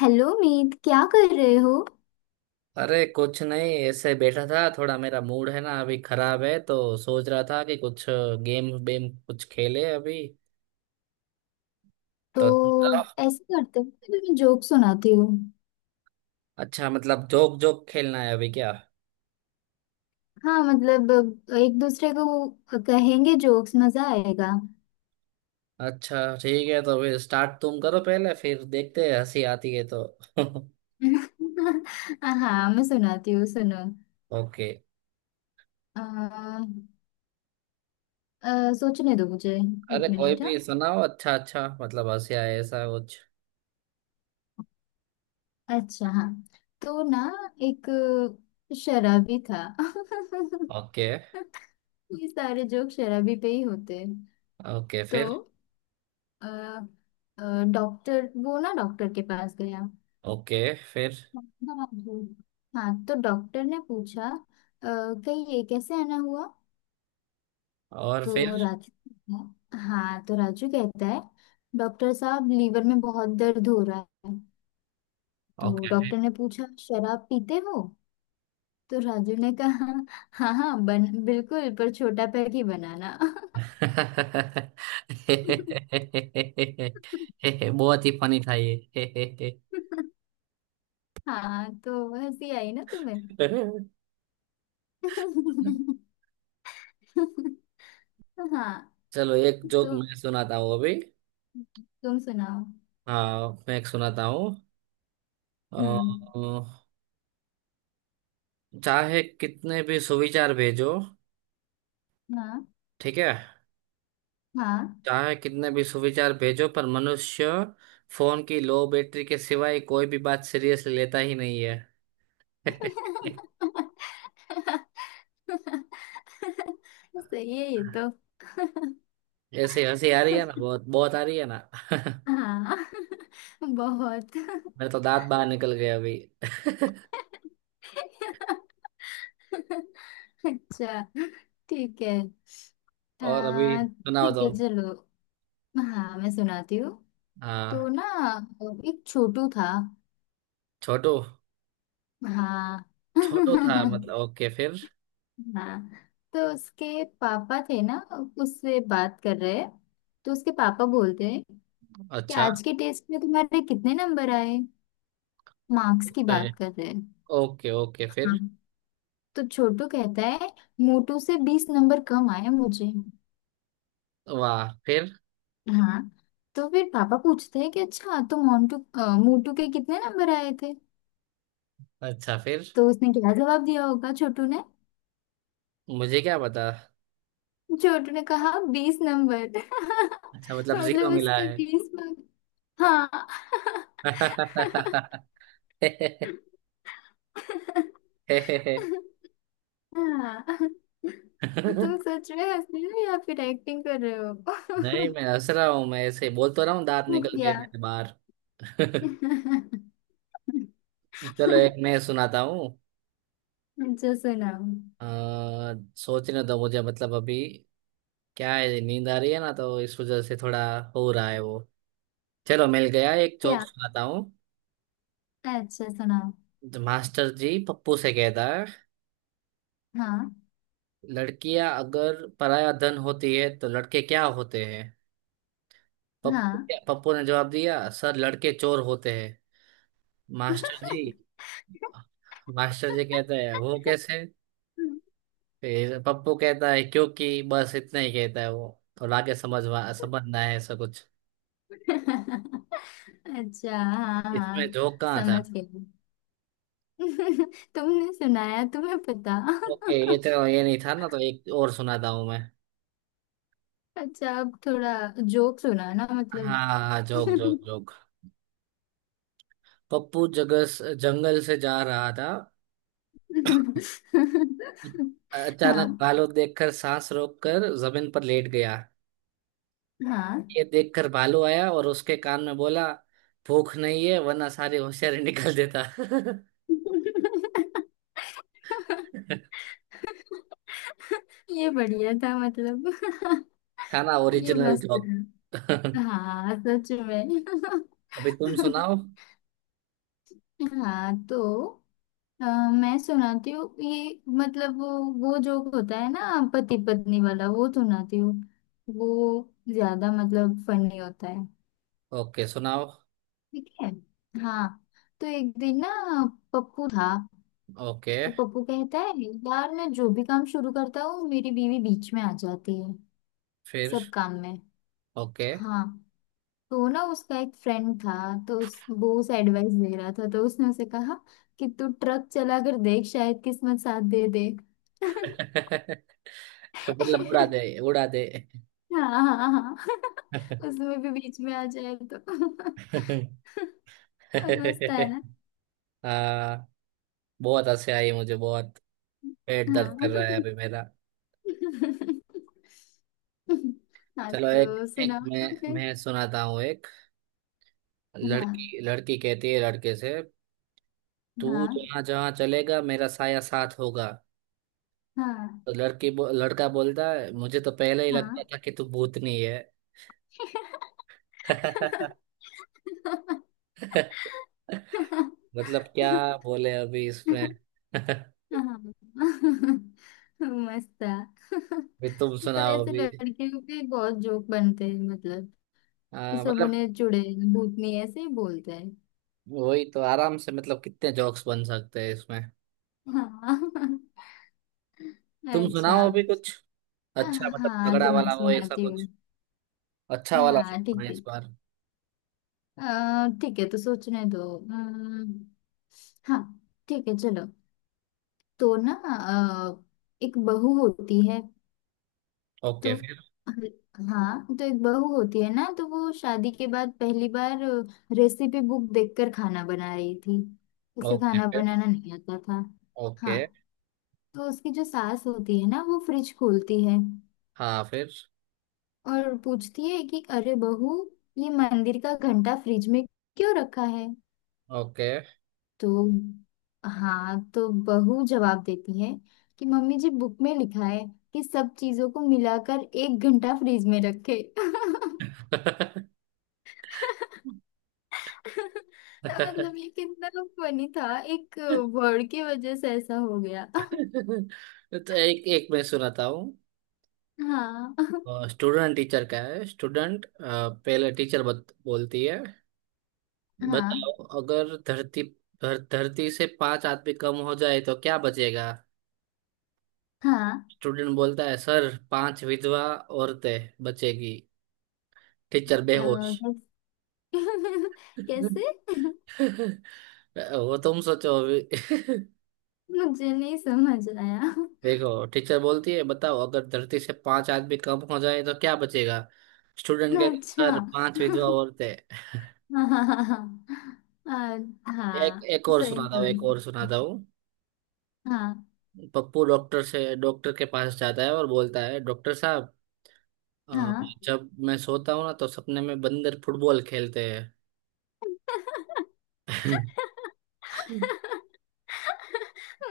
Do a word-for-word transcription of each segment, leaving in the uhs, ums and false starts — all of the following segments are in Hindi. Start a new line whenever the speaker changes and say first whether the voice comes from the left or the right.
left: हेलो मीत, क्या कर रहे हो?
right: अरे कुछ नहीं, ऐसे बैठा था। थोड़ा मेरा मूड है ना अभी खराब है, तो सोच रहा था कि कुछ गेम बेम कुछ खेले अभी।
left: तो
right: तो
left: ऐसे करते हो, मैं तुम्हें जोक सुनाती हूँ।
right: अच्छा, मतलब जोक जोक खेलना है अभी क्या?
left: हाँ, मतलब एक दूसरे को कहेंगे जोक्स, मजा आएगा।
right: अच्छा ठीक है, तो फिर स्टार्ट तुम करो पहले, फिर देखते हैं हंसी आती है तो।
left: हाँ, मैं सुनाती हूँ, सुनो।
right: ओके।
left: अ, अ, सोचने दो मुझे। एक
right: अरे कोई
left: मिनट,
right: भी
left: हाँ।
right: सुनाओ, अच्छा अच्छा, मतलब हंसी आए ऐसा कुछ।
left: अच्छा, हाँ, तो ना एक शराबी था।
right: ओके।
left: ये सारे जोक शराबी पे ही होते हैं।
right: ओके
left: तो
right: फिर।
left: अ, अ, डॉक्टर वो ना डॉक्टर के पास गया।
right: ओके फिर।
left: हाँ, हाँ, हाँ, तो डॉक्टर ने पूछा, "अ, कहीं ये कैसे आना हुआ?"
right: और फिर?
left: तो राजू हाँ, तो राजू कहता है, डॉक्टर साहब, लीवर में बहुत दर्द हो रहा है। तो
right: ओके।
left: डॉक्टर ने पूछा, शराब पीते हो? तो राजू ने कहा, हाँ, हाँ, बन बिल्कुल, पर छोटा पैग ही बनाना।
right: बहुत ही फनी था ये।
left: हाँ, तो हंसी आई ना तुम्हें? हाँ,
right: चलो एक जोक
left: तो
right: मैं सुनाता हूँ अभी।
left: तुम सुनाओ।
right: हाँ मैं एक सुनाता हूँ। अ,
left: हम्म।
right: चाहे कितने भी सुविचार भेजो।
left: हाँ,
right: ठीक है।
left: हाँ।
right: चाहे कितने भी सुविचार भेजो पर मनुष्य फोन की लो बैटरी के सिवाय कोई भी बात सीरियसली लेता ही नहीं है।
left: सही है ये तो।
right: ऐसे हंसी आ रही है ना, बहुत बहुत आ रही है ना।
left: हाँ। बहुत।
right: मेरे तो दांत बाहर निकल गए अभी।
left: अच्छा, ठीक है।
right: और अभी
left: आ,
right: सुनाओ
left: ठीक है,
right: तुम।
left: चलो। हाँ, मैं सुनाती हूँ। तो
right: हाँ।
left: ना एक छोटू था।
right: छोटू।
left: हाँ।
right: छोटू था मतलब, ओके फिर।
left: हाँ, तो उसके पापा थे ना, उससे बात कर रहे हैं। तो उसके पापा बोलते हैं कि
right: अच्छा।
left: आज के टेस्ट में तुम्हारे कितने नंबर आए। मार्क्स की
right: ओके।
left: बात कर रहे हैं।
right: ओके ओके
left: हाँ,
right: फिर।
left: तो छोटू कहता है, मोटू से बीस नंबर कम आए मुझे।
right: वाह, फिर?
left: हाँ, तो फिर पापा पूछते हैं कि अच्छा, तो मोंटू अ, मोटू के कितने नंबर आए थे।
right: अच्छा, फिर?
left: तो उसने क्या जवाब दिया होगा छोटू ने?
right: मुझे क्या पता।
left: छोटू ने कहा, बीस नंबर।
right: अच्छा, मतलब जीरो
left: मतलब
right: मिला
left: उसके
right: है।
left: बीस मार्क्स। हाँ। हाँ। तुम सच में हंस रही हो या फिर एक्टिंग कर रहे हो?
right: नहीं, मैं हंस रहा हूँ। मैं ऐसे बोल तो रहा हूँ दांत निकल गए
left: क्या?
right: मेरे बाहर। चलो एक मैं सुनाता हूँ।
left: अच्छा, सुनाओ।
right: अ, सोचने दो मुझे, मतलब अभी क्या है, नींद आ रही है ना, तो इस वजह से थोड़ा हो रहा है वो। चलो मिल गया, एक जोक
left: क्या?
right: सुनाता हूँ।
left: अच्छा, सुनाओ।
right: तो मास्टर जी पप्पू से कहता है,
left: हाँ,
right: लड़कियां अगर पराया धन होती है तो लड़के क्या होते हैं? पप्पू।
left: हाँ।
right: पप्पू ने जवाब दिया सर लड़के चोर होते हैं। मास्टर जी। मास्टर जी कहता है वो कैसे? फिर पप्पू कहता है क्योंकि, बस इतना ही कहता है वो। और आगे समझवा समझना है ऐसा कुछ।
left: अच्छा, हाँ,
right: इसमें
left: हाँ,
right: जोक कहाँ था?
left: समझ गई। तुमने सुनाया, तुम्हें पता।
right: ओके, ये तो ये नहीं था ना, तो एक और सुनाता हूँ मैं।
left: अच्छा, अब थोड़ा जोक सुना ना, मतलब।
right: हाँ हाँ, जोक जोक जोक। पप्पू जगह जंगल से जा रहा था, अचानक
left: हाँ,
right: भालू देखकर सांस रोककर जमीन पर लेट गया।
left: हाँ।
right: ये देखकर भालू आया और उसके कान में बोला, भूख नहीं है वरना सारी होशियारी निकाल देता।
left: ये बढ़िया था, मतलब।
right: था ना
left: ये
right: ओरिजिनल
left: मस्त
right: जोक?
left: था। हाँ, सच में।
right: अभी तुम सुनाओ।
left: हाँ, तो अ, मैं सुनाती हूँ। ये मतलब, वो वो जोक होता है ना पति पत्नी वाला, वो सुनाती हूँ। वो ज्यादा मतलब फनी होता है।
right: ओके सुनाओ।
left: ठीक है। हाँ, तो एक दिन ना पप्पू था।
right: ओके
left: तो पप्पू कहता है, यार, मैं जो भी काम शुरू करता हूँ, मेरी बीवी बीच में आ जाती है।
right: फिर।
left: सब काम में।
right: ओके।
left: हाँ, तो ना उसका एक फ्रेंड था। तो उस वो उसे एडवाइस दे रहा था, तो उसने उसे कहा कि तू ट्रक चला कर देख, शायद किस्मत साथ दे दे।
right: मतलब उड़ा दे उड़ा दे।
left: हाँ, हाँ, हाँ। उसमें भी बीच में आ जाए तो। मस्त है ना।
right: हाँ, बहुत हंसी आई मुझे, बहुत। पेट दर्द
left: हाँ।
right: कर रहा है अभी मेरा।
left: हाँ,
right: चलो एक
left: तो
right: एक
left: सुनाओ
right: मैं
left: तो फिर।
right: मैं सुनाता हूँ एक।
left: हाँ,
right: लड़की लड़की कहती है लड़के से, तू
left: हाँ,
right: जहाँ जहाँ चलेगा मेरा साया साथ होगा।
left: हाँ,
right: तो लड़की बो, लड़का बोलता है, मुझे तो पहले ही लगता
left: हाँ।
right: था कि तू भूतनी है। मतलब क्या बोले अभी इसमें?
left: हाँ,
right: अभी
left: हाँ। मस्त था।
right: तुम
left: पर
right: सुनाओ
left: ऐसे
right: अभी।
left: लड़कियों के बहुत जोक बनते हैं, मतलब। कि
right: आ,
left: सब
right: मतलब,
left: उन्हें चुड़ैल, भूतनी ऐसे ही बोलते हैं।
right: वही तो आराम से मतलब कितने जोक्स बन सकते हैं इसमें।
left: हाँ।
right: तुम
left: अच्छा।
right: सुनाओ अभी कुछ अच्छा, मतलब
left: हाँ,
right: तगड़ा
left: तो मैं
right: वाला हो ऐसा।
left: सुनाती हूँ।
right: अच्छा वाला
left: हाँ,
right: सुनना
left: ठीक
right: है
left: है।
right: इस बार।
left: अ, ठीक है, तो सोचने दो। अम्म, हाँ, ठीक है, चलो। तो ना अ, एक बहू होती है।
right: ओके
left: तो
right: फिर।
left: हाँ, तो एक बहू होती है ना, तो वो शादी के बाद पहली बार रेसिपी बुक देखकर खाना बना रही थी। उसे
right: ओके
left: खाना
right: फिर।
left: बनाना नहीं आता था। हाँ,
right: ओके।
left: तो उसकी जो सास होती है ना, वो फ्रिज खोलती है
right: हाँ फिर।
left: और पूछती है कि अरे बहू, ये मंदिर का घंटा फ्रिज में क्यों रखा है?
right: ओके।
left: तो हाँ, तो बहू जवाब देती है कि मम्मी जी, बुक में लिखा है कि सब चीजों को मिलाकर एक घंटा फ्रिज में रखे। तो मतलब ये कितना फनी था, एक वर्ड की वजह से ऐसा हो गया।
right: तो एक एक मैं सुनाता हूँ।
left: हाँ,
right: स्टूडेंट टीचर का है। स्टूडेंट पहले, टीचर बत, बोलती है,
left: हाँ,
right: बताओ अगर धरती धर, धरती से पांच आदमी कम हो जाए तो क्या बचेगा?
left: हाँ,
right: स्टूडेंट बोलता है सर पांच विधवा औरतें बचेगी। टीचर
left: अ,
right: बेहोश।
left: कैस- कैसे?
right: वो तुम सोचो अभी।
left: मुझे नहीं समझ आया।
right: देखो, टीचर बोलती है बताओ अगर धरती से पांच आदमी कम हो जाए तो क्या बचेगा? स्टूडेंट कहते
left: अच्छा।
right: सर पांच विधवा
left: हाँ,
right: औरतें।
left: हाँ, हाँ, हाँ, अ,
right: एक
left: हाँ,
right: एक और
left: सही
right: सुनाता हूँ,
left: में।
right: एक और सुनाता हूँ।
left: हाँ,
right: पप्पू डॉक्टर से डॉक्टर के पास जाता है और बोलता है डॉक्टर साहब, अ,
left: हाँ,
right: जब मैं सोता हूँ ना तो सपने में बंदर फुटबॉल खेलते हैं।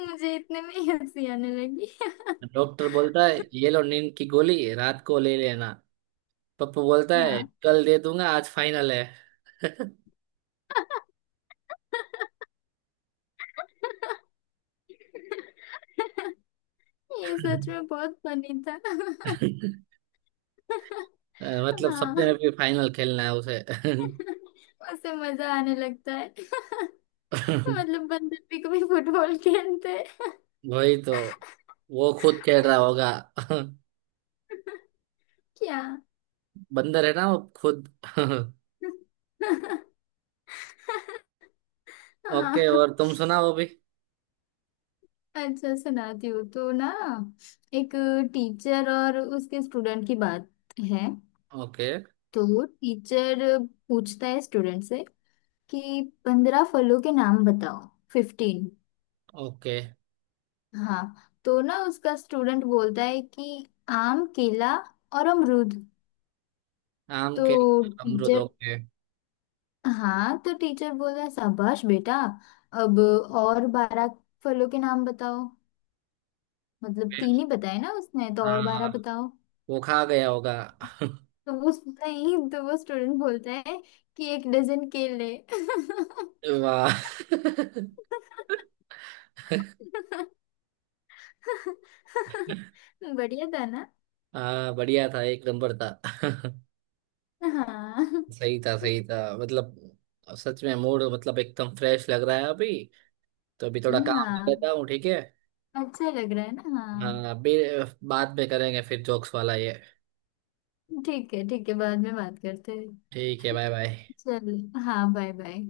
left: मुझे इतने में ही हंसी आने लगी।
right: डॉक्टर बोलता है ये लो नींद की गोली रात को ले लेना। पप्पू बोलता है
left: हाँ।
right: कल दे दूंगा आज फाइनल है।
left: ये सच में बहुत फनी था।
right: अ, मतलब सपने
left: हाँ।
right: में भी फाइनल खेलना है उसे।
left: उससे मजा आने लगता है। मतलब बंदर भी कभी फुटबॉल खेलते हैं।
right: वही तो, वो खुद खेल रहा होगा।
left: क्या?
right: बंदर है ना वो खुद।
left: हाँ,
right: ओके और तुम सुना वो भी।
left: अच्छा, सुनाती हूँ। तो ना एक टीचर और उसके स्टूडेंट की बात है।
right: ओके।
left: तो टीचर पूछता है स्टूडेंट से कि पंद्रह फलों के नाम बताओ, फिफ्टीन।
right: ओके।
left: हाँ, तो ना उसका स्टूडेंट बोलता है कि आम, केला और अमरूद।
right: आम
left: तो
right: के, अमरूद।
left: टीचर
right: ओके
left: हाँ, तो टीचर बोला, शाबाश बेटा, अब और बारह फलों के नाम बताओ। मतलब
right: फिर।
left: तीन ही बताए ना उसने, तो और बारह
right: हाँ।
left: बताओ।
right: वो खा गया होगा।
left: तो वो नहीं, तो वो स्टूडेंट बोलता है कि एक डजन केले।
right: वाह।
left: बढ़िया था ना।
right: हाँ, बढ़िया था, एक नंबर था।
left: हाँ,
right: सही था सही था, मतलब सच में मूड, मतलब एकदम फ्रेश लग रहा है अभी। तो अभी थोड़ा काम कर लेता
left: हाँ,
right: हूँ, ठीक है?
left: अच्छा लग रहा है ना?
right: हाँ,
left: हाँ।
right: अभी। बाद में करेंगे फिर जोक्स वाला ये।
left: ठीक है, ठीक है, बाद में बात करते हैं।
right: ठीक है, बाय बाय।
left: चल, हाँ, बाय बाय।